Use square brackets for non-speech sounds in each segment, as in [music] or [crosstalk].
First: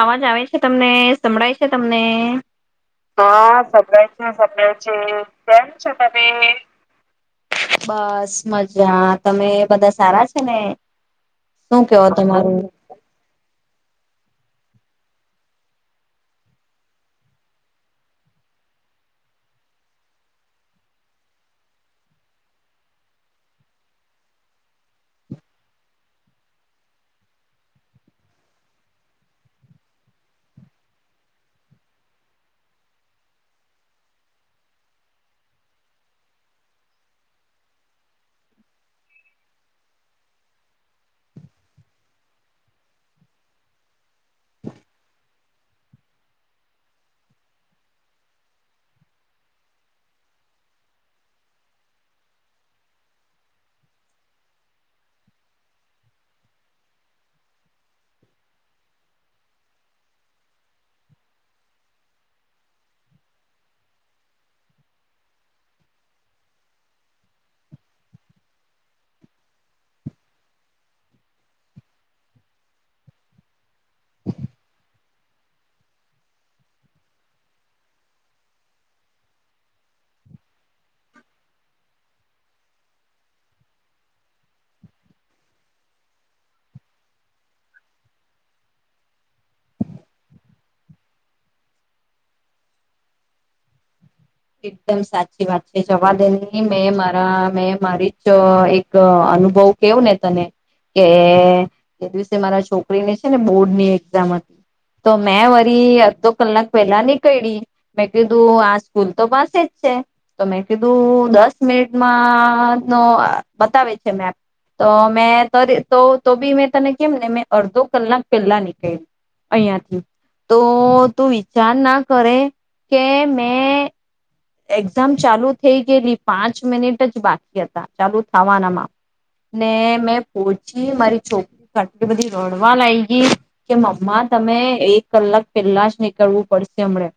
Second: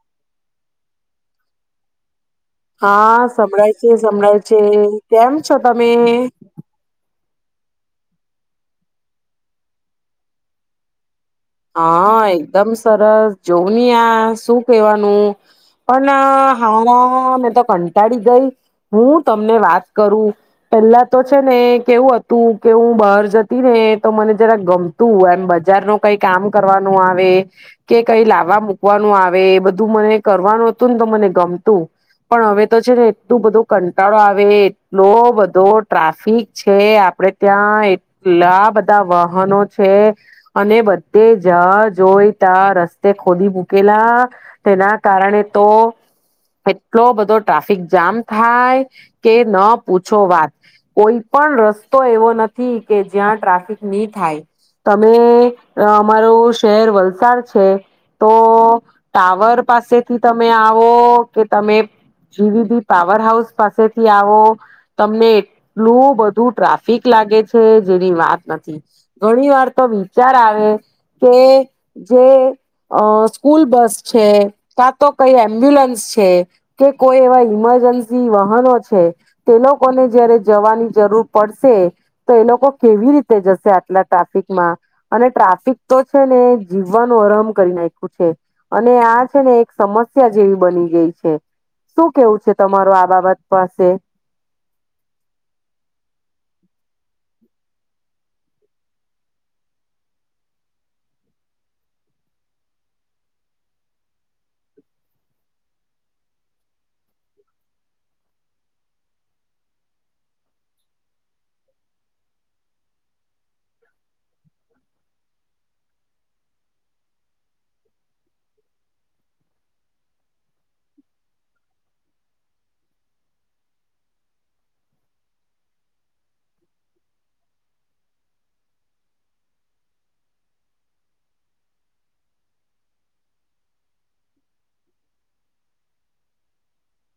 અવાજ આવે છે, તમને સંભળાય છે, તમને. હા સંભળાય છે, સંભળાય છે, કેમ છો તમે. બસ મજા તમે બધા સારા છે, ને. શું કેવો હા તમારું એકદમ સરસ જોવું નહી આ. શું કેવાનું પણ હા મેં તો કંટાળી ગઈ હું તમને વાત કરું પેલા તો છે ને કેવું હતું કેવું બહાર જતી ને તો મને જરા ગમતું એમ બજાર ન કઈ કામ કરવાનું આવે કે કઈ લાવવા મૂકવાનું આવે બધું મને કરવાનું હતું ને તો મને ગમતું પણ હવે તો છે, ને એટલું બધું કંટાળો આવે એટલો બધો ટ્રાફિક છે, આપડે ત્યાં એટલા બધા વાહનો છે, અને [unintelligible] જ જોઈતા રસ્તે ખોદી મૂકેલા તેના કારણે તો એટલો બધો ટ્રાફિક જામ થાય કે ન પૂછો વાત કોઈ પણ રસ્તો એવો નથી કે જ્યાં ટ્રાફિક નહી થાય તમે. અમારું શહેર વલસાડ છે, તો ટાવર પાસેથી તમે આવો કે તમે જીવીબી પાવર હાઉસ પાસેથી આવો તમને એટલું બધું ટ્રાફિક લાગે છે, જેની વાત નથી ઘણી વાર તો વિચાર આવે. કે જે સ્કૂલ બસ છે, કાં તો કઈ એમ્બ્યુલન્સ છે, કે કોઈ એવા ઈમરજન્સી વાહનો છે તે લોકોને જયારે જવાની જરૂર પડશે તો એ લોકો કેવી રીતે જશે આટલા ટ્રાફિકમાં. અને ટ્રાફિક તો છે, ને જીવવાનો આરામ કરી નાખ્યું છે, અને આ છે ને એક સમસ્યા જેવી બની ગઈ છે, શું કેવું છે, તમારો આ બાબત પાસે. એકદમ સાચી વાત છે, જવા દેની મેં મારા મેં મારી જ એક અનુભવ કેવું ને તને કે જે દિવસે મારા છોકરીને છે, ને બોર્ડ ની એક્ઝામ હતી તો મેં વરી અડધો કલાક પેલા નીકી મેં કીધું આ [unintelligible] તો મેં કીધું દસ મિનિટમાં ન બતાવે છે, મેપ તો મે તો બી મે તને કેમને મે અડધો કલાક પેલા નીકળ અહંથી તો તું વિચાર ના કરે કે મે. એક્ઝામ ચાલુ થઈ ગયેલી પાંચ મિનિટ જ બાકી હતા, ચાલુ થવાનામાં, ને મેં પહચી મારી છોકરી આટલી બધી રડવા લાગી ગઈ, કે મમ્મા તમે એક કલાક પેલા જ નીકળવું પડશે હમણાં,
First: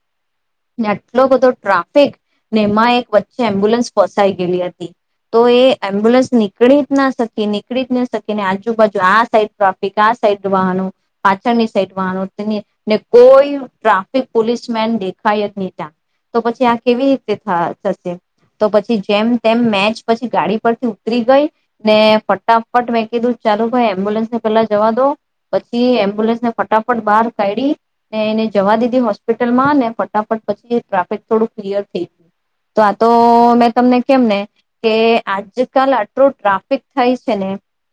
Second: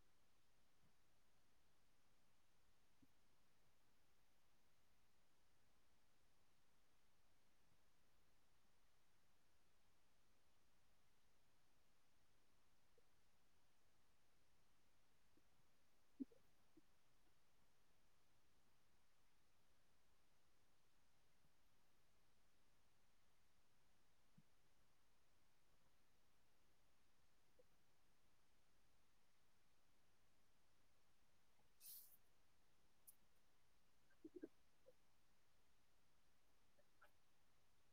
આટલો બધો ટ્રાફિક એમાં એક વચ્ચે એમ્બ્યુલન્સ ફસાઈ ગયેલી હતી, તો એ એમ્બ્યુલન્સ નીકળી જ ના શકી નીકળી જ ના શકી, ને આજુબાજુ આ સાઈડ ટ્રાફિક આ સાઈડ વાહનો પાછળની સાઈડ વાનું તેને કોઈ ટ્રાફિક પોલીસ મેન દેખાય જ નહ ત્યાં. તો પછી આ કેવી રીતે થશે, તો પછી જેમ તેમ મેચ પછી ગાડી પરથી ઉતરી ગઈ, ને ફટાફટ મેં કીધું ચાલુ ભાઈ એમ્બ્યુલન્સને પેલા જવા દો, પછી એમ્બ્યુલન્સને ફટાફટ બહાર કાઢી, ને એને જવા દીધી હોસ્પિટલમાં ફટાફટ પછી ટ્રાફિક થોડું ક્લિયર થઈ ગયું, તો આ તો મેં તમને કેમ ને, કે આજકાલ આટલું ટ્રાફિક થાય છે ને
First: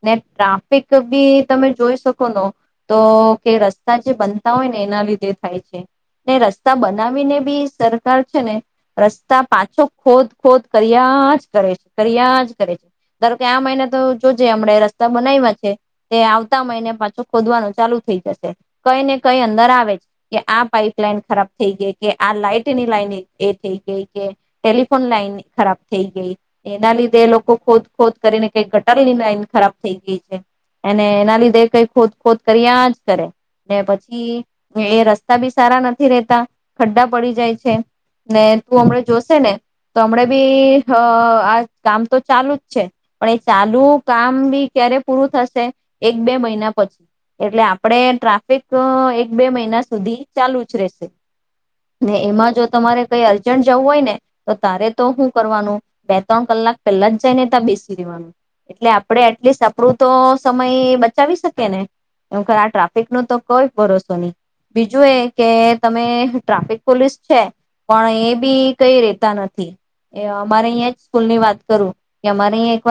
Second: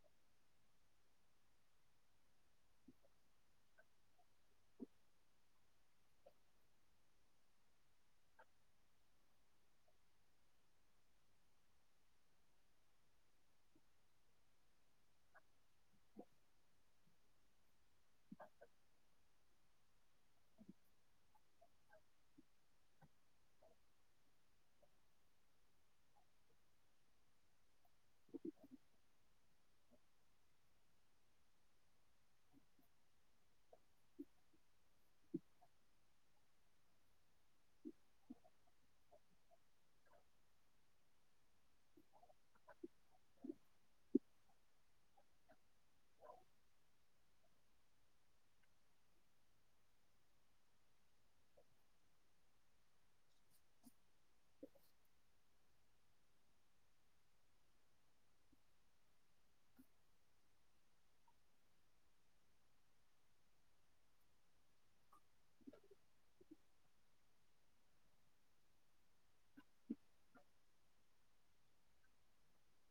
ને ટ્રાફિક બી તમે જોઈ શકો નો તો કે રસ્તા જે બનતા હોય ને એના લીધે થાય છે, ને રસ્તા બનાવીને બી સરકાર છે, ને રસ્તા પાછો ખોદ ખોદ કર્યા જ કરે છે કર્યા જ કરે છે, ધારો કે આ મહિને તો જોજે હમણાં રસ્તા બનાવીમાં છે, તે આવતા મહિને પાછો ખોદવાનું ચાલુ. થઈ જશે, કઈ ને કઈ અંદર આવે જ. કે આ પાઈપ લઈન ખરાબ થઈ ગઈ કે આ લાઈટ ની લાઈન એ થઈ ગઈ કે, ટેલિફોન લાઈન ખરાબ થઈ ગઈ, એના લીધે લોકો ખોદ ખોદ કરીને કઈ ગટલની લાઈન ખરાબ થઈ ગઈ છે, અને એના લીધે કઈ ખોદ ખોદ કરી આજ કરે, ને પછી એ રસ્તા બી સારા નથી રેતા, ખડ્ડા પડી જાય છે. ને તું હમણા જોશે ને તો હમ બી આ કામ તો ચાલુ જ છે, પણ એ ચાલુ. કામ બી ક્યારે પૂરું થશે, એક બે મહિના પછી એટલે આપડ ટ્રાફિક એક બે મહિના સુધી ચાલુ જ રહેશે, ને એમાં જો તમારે કઈ અર્જન્ટ જવું હોય ને, તો તારે તો શું કરવાનું બે ત્રણ કલાક પહેલા જ જાય ને ત્યાં બેસી દેવાનું, એટલે આપણે એટલીસ્ટ આપણું તો સમય બચાવી શકીને, એ આ ટ્રાફિક નો તો કોઈ ભરોસો નહી, બીજું એ કે તમે ટ્રાફિક પોલીસ છે, પણ એ બી કઈ રેતા નથી, અમારે અહીંયા જ સ્કૂલ ની વાત કરું, કે અમારે અહીંયા એક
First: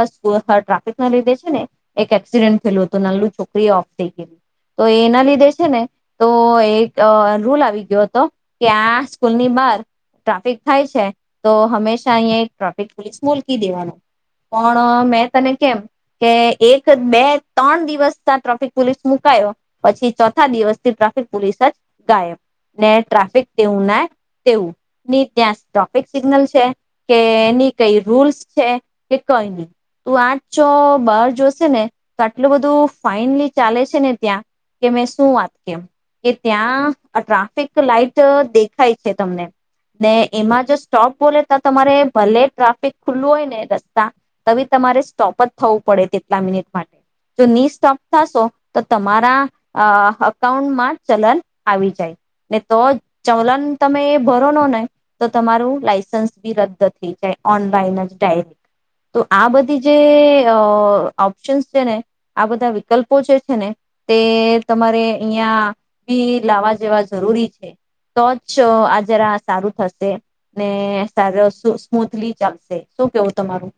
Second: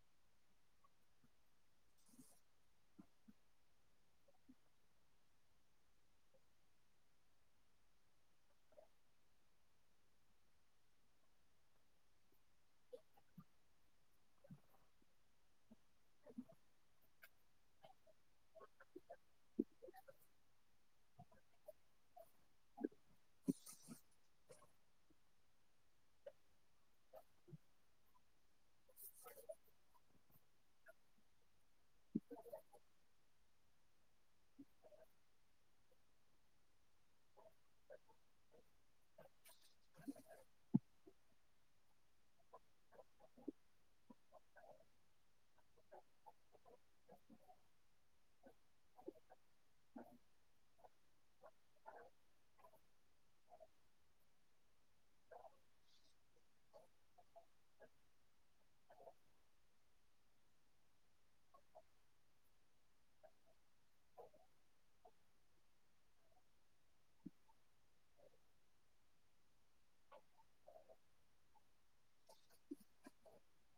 વાર ટ્રાફિક ના લીધે છે ને, એક એક્સિડન્ટ થયેલું હતું નાલુ છોકરી એ ઓફ થઈ, ગયલી તો એના લીધે છે ને તો એક રૂલ આવી ગયો હતો, કે આ સ્કૂલની બાર, ટ્રાફિક થાય છે, તો હંમેશા અહીં ટ્રાફિક પોલીસ મકી દેવાનું, પણ મેં તને કેમ કે એક બે ત્રણ દિવસ ટ્રાફિક પોલીસ મુકાયો, પછી ચોથા દિવસથી ટ્રાફિક પોલીસ જ ગાયબ, ને ટ્રાફિક દવું ના તેવું જ ની ત્યાં સોપિક સિગ્નલ છે કે એની કઈ રૂલ્સ છે કે કઈ નહી, તું આ બહાર જોશે ને તો આટલું બધું ફાઈનલી ચાલે છે ને ત્યાં કે મેં શું વાત કેમ, કે ત્યાં આ ટ્રાફિક લાઈટ દેખાય છે. તમને, ને એમાં જો સ્ટોપ બોલે તો તમારે ભલે ટ્રાફિક ખુલ્લું હોય ને રસ્તા, ત તમારે સ્ટોપ જ થવું પડે તેટલા મિનિટ માટે, જો નિસ્ટોપ થશો તો તમારા અઉન્ટમાં ચલન આવી જાય, ને તો ચલન તમે એ ભરો ન ને તો તમારું લાઈસન્સ બી રદ થઈ જાય ઓનલાઈન જ ડાયરેક્ટ, તો આ બધી જે ઓપ્શન્સ છે ને, આ બધા વિકલ્પો જે છે ને તે તમારે અહીં બી લાવવા જેવા જરૂરી છે, તો આ જરા સારું થશે, ને સાર સ્મૂથલી ચાલશે શું કેવું તમારું.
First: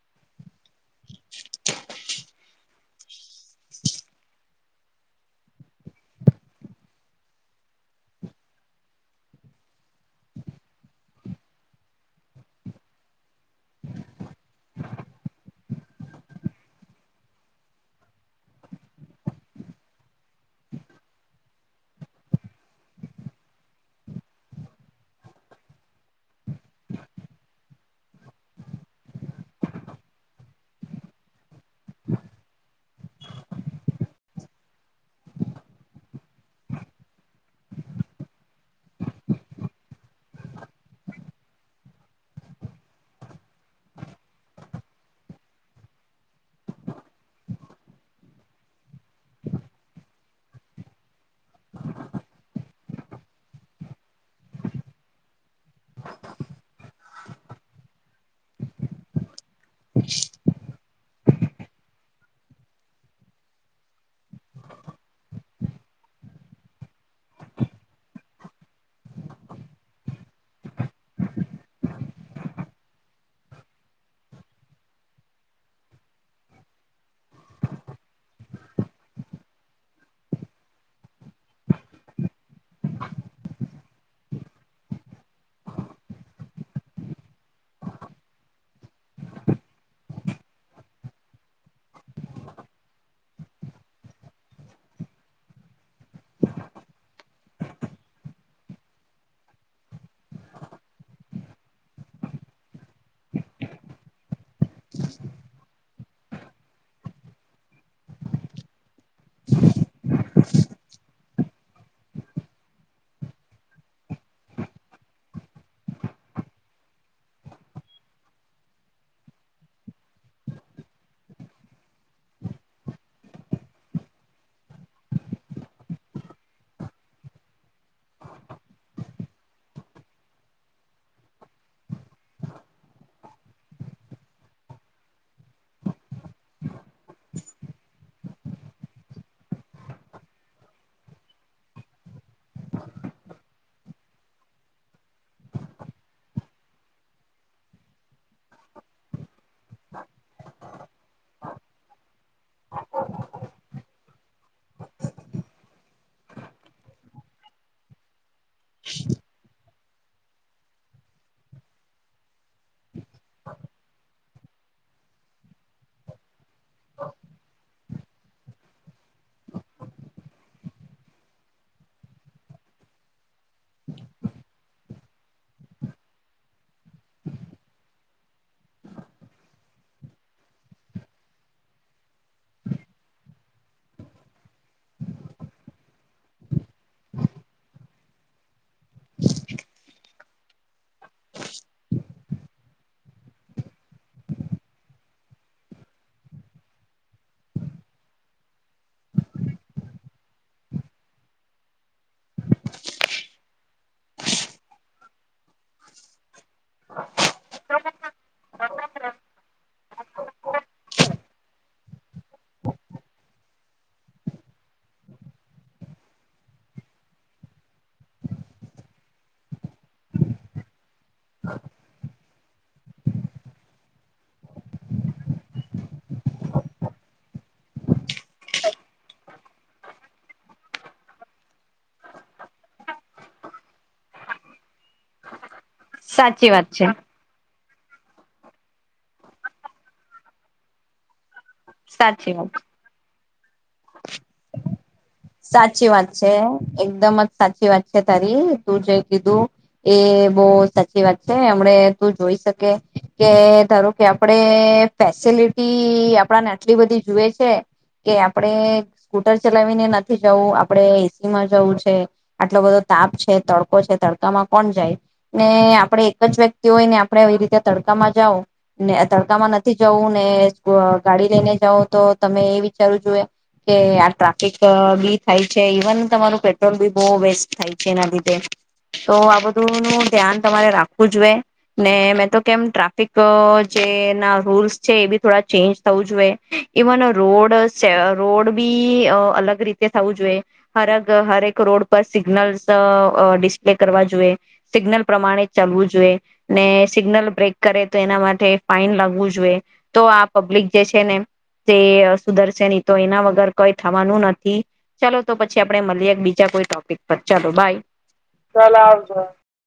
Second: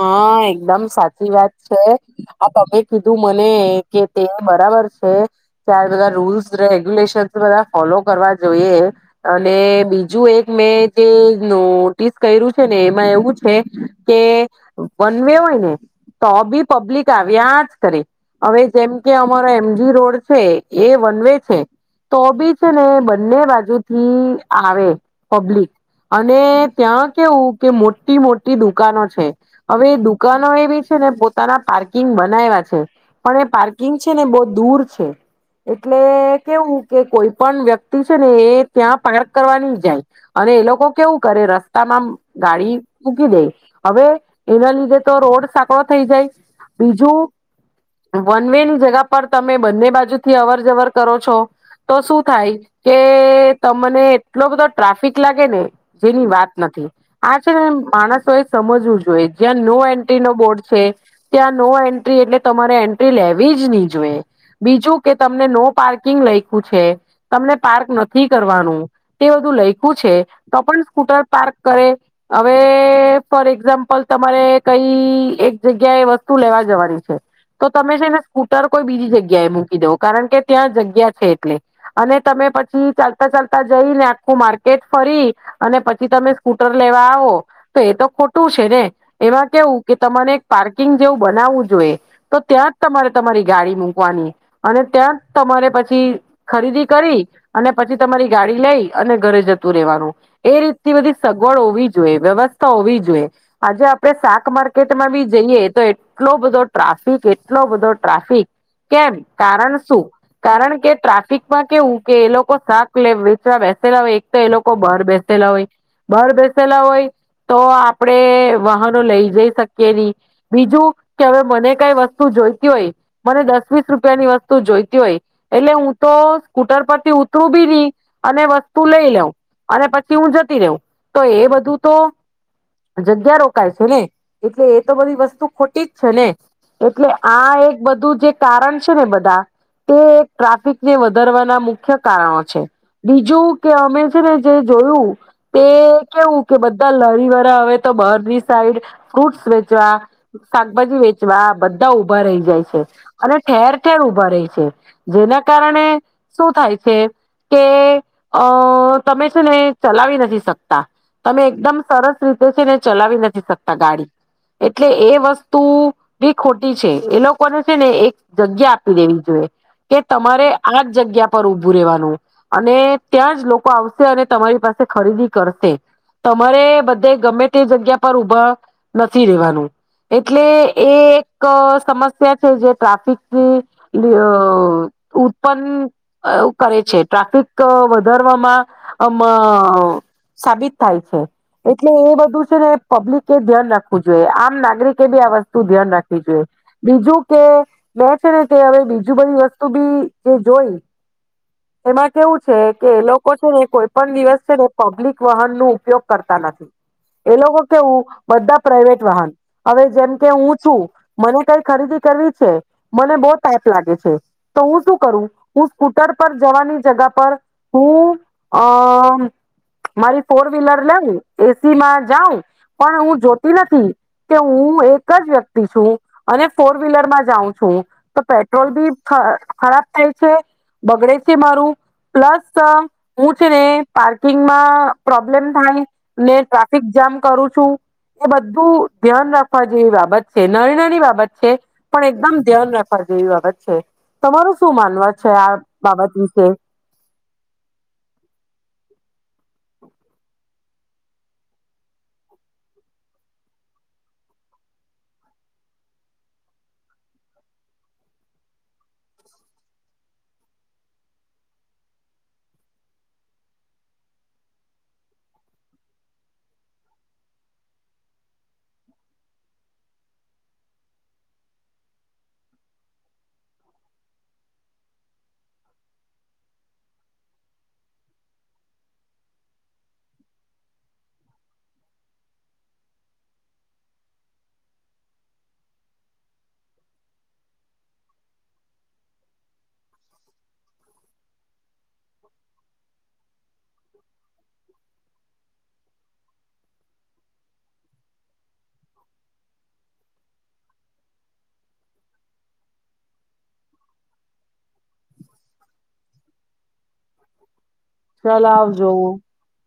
હા એકદમ સાચી વાત છે, આ તમે કીધું મને કે તે બરાબર છે, તાર બધા રૂલ્સ રેગ્યુલેશન બધા ફોલો કરવા જોઈએ, અને બીજું એક મેં જે નોટિસ કર્યું છે ને એમાં એવું છે, કે વનવે હોય ને તો બી પબ્લિક લિક આવ્યા જ કરે, હવે જેમ કે અમારો એમજી રોડ છે એ વન વ છે, તો બી છે ને બંને બાજુથી આવે પબ્લિક અને ત્યાં કેવું કે મો મોટી મોટી દુકાનો છે. હવે દુકાનો એવી છે ને પોતાના પાર્કિંગ બનાવ્યા છે, પણ એ પાર્કિંગ છે ને બહ દૂર છે, એટલે કેવું કે કોઈ પણ વ્યક્તિ છે ને એ ત્યાં પાર્ક કરવાની જાય, અને એ લોકો કેવું કરે રસ્તામાં ગાડી મૂકી દે, હવે એના લીધે તો રોડ સાંકડો થઈ જાય, બીજું વન વે ની જગા પર તમે બંને બાજુથી અવર જવર કરો છો, તો શું થાય કે તમને એટલો બધો ટ્રાફિક લાગે ને, જેની વાત નથી આ છે ને માણસો એ સમજવું જોઈએ. જ્યાં નો એન્ટ્રીનો બોર્ડ છે ત્યાં નો એન્ટ્રી એટલે તમારે એન્ટ્રી લેવી જ નહી જોએ, બીજું કે તમને નો પાર્કિંગ લઈખ્યું છે તમને પાર્ક નથી કરવાનું તે બધું લઈખું છે, તો પણ સ્કૂટર પાર્ક કરે, હવે ફોર એક્ઝામ્પલ તમારે કઈ એક જગ્યા એ વસ્તુ લેવા જવાની છે, તો તમે છે ને સ્કૂટર કોઈ બીજી જગ્યા એ મૂકી દવ કારણ કે ત્યાં જગ્યા છે, એટલે અને તમે પછી ચાલતા ચાલતા જઈને આખું માર્કેટ ફરી, અને પછી તમે સ્કૂટર લેવા આવો, તો એ તો ખોટું છે ને. એમાં કેવું કે તમારે એક પાર્કિંગ જેવું બનાવવું જોઈએ, તો ત્યાં જ તમારે તમારી ગાડી મૂકવાની, અને ત્યાં જ તમારે પછી ખરીદી કરી, અને પછી તમારી ગાડી લઈ અને ઘરે જતું રેવાનું, એ રીતથી બધી સગવડ હોવી જોઈએ વ્યવસ્થા હોવી જોઈએ. આજે આપડે શાક માર્કેટમાં બી જઈએ તો એટલો બધો ટ્રાફિક એટલો બધો ટ્રાફિક, કેમ કારણ શું, કારણ કે ટ્રાફિકમાં કેવું કે એ લોકો શાક વેચવા બેસેલા હોય એક તો એ લોકો બહાર બેસેલા હોય, બહાર બેસેલા હોય તો આપડે વાહનો લઈ જઈ શકીએ નહી બીજું કે હવે મને કઈ વસ્તુ જોઈતી હોય મને દસ વીસ રૂપિયાની વસ્તુ જોઈતી હોય એટલે હું તો સ્કૂટર પરથી ઉતરું બી રહી અને વસ્તુ લઈ લઉં અને પછી હું જતી રવ તો એ બધું તો જગ્યા રો ને એટલે એ તો બધી વસ્તુ ખોટી જ છે ને એટલે આ એક બધું જે કારણ છે ને બધા તે ટ્રાફિક ને વધારવાના મુખ્ય કારણો છે બીજું કે અમે છે ને જે જોયું તે કેવું કે બધા લરી વાળા હવે તો બહાર સાઈડ ફ્રૂટસ વેચવા શાકભાજી વેચવા બધા ઉભા રહી જાય છે અને ઠેર ઠેર ઉભા રહી છે જેના કારણે શું થાય છે કે અ તમે છે ને ચલાવી નથી શકતા તમે એકદમ સરસ રીતે છે ને ચલાવી નથી. શકતા ગાડી, એટલે એ વસ્તુ ખોટી છે એ લોકોને ને એક જગ્યા આપી દેવી જોઈએ કે તમારે આ જ જગ્યા પર ઉભું રહેવાનું અને ત્યાં જ લોકો આવશે અને તમારી પાસે ખરીદી કરશે તમારે બધે ગમે તે જગ્યા પર ઉભા નથી રેવાનું એટલે એ એક સમસ્યા છે જે ટ્રાફિકની ઉત્પન કરે છે ટ્રાફિક વધારવામાંમ સાબિત થાય છે એટલે એ બધું છે ને પબ્લિકે ધ્યાન રાખવું જોઈએ આમ નાગરિકે બી આ વસ્તુ ધ્યાન રાખવી જોઈએ બીજું કે મેં છે ને તે હવે બીજ બધી વસ્તુ બી જે જોઈ એમાં કેવું છે કે એ લોકો છે ને કોઈ પણ દિવસ છે ને પબ્લિક વાહન નુ ઉપયોગ કરતા નથી એ લોકો કેવું બધા પ્રાઈવેટ વાહન હવે જેમ કે હું છું મને કાઈ ખરીદી કરવી છે મને બહુ તાપ લાગે છે તો હું શું કરું હું સ્કૂટર પર જવાની જગા પર હું અ મારી ફોર વ્લર લેઉ એસી માં જાઉં પણ હું જોતી નથી કે હું એક જ વ્યક્તિ છું અને ફોર વ્હીલરમાં જાઉં છું તો પેટ્રોલ બી ખરાબ થાય છે બગડે છે મારું પ્લસ હું છે ને પાર્કિંગમાં પ્રોબ્લેમ થાય ને સાચી વાત ટ્રાફિક છે જામ કરું છ શું એ બધું ધ્યાન રાખવા જેવી બાબત છે નરણની બાબત છે. પણ સાચી એકદમ વાત ધ્યાન રાખવા જોઈ વાત. છ તમારું શું માનવા મેં? સાચી વાત છે. એકદમ જ સાચી વાત છે તારી તું જે કીધું. એ બહુ સાચી વાત છે એમણે તું જોઈ શકે કે ધારો કે આપડે ફેસિલિટી આપડાને આટલી બધી જુએ છે કે આપડે સ્કૂટર ચલાવીને નથી જવું આપડે એસી માં જવું છે આટલો બધો તાપ છે તડકો છે તડકામાં કોણ જાય ને આપડે એક જ વ્યક્તિ હોય ને આપણે એ રીતે તડકામાં જાઓ ને તડકામાં નથી જવું ને ગાડી લઈને જઓ તો તમે એ વિચારવું જોઈએ કે આ ટ્રાફિક થાય છે ઇવન તમારું પેટ્રોલ બી બહુ વેસ્ટ થાય છે એના લીધે તો આ બધું નું ધ્યાન તમારે રાખવું જોઈએ ને મેં તો કેમ ટ્રાફિક જે ના રૂલ્સ છે એ બી થોડા ચેન્જ થવું જોઈએ ઇવન રોડ રોડ બી અલગ રીતે થવું જોઈએ હર હરેક રોડ પર સિગ્નલસ ડિસ્પ્લે કરવા જોઈએ સિગ્નલ પ્રમાણે ચાલવું જોઈએ ને સિગ્નલ બ્રેક કરે તો એના માટે ફાઈન લાગવું જોઈએ તો આ પબ્લિક જે છે ને તે સુધરશે નહી તો એના વગર કઈ થવાનું નથી. ચાલો તો પછી આપડે મળએ બીજા કોઈ ટોપીક. ચાલો બાય ચાલ આવજો.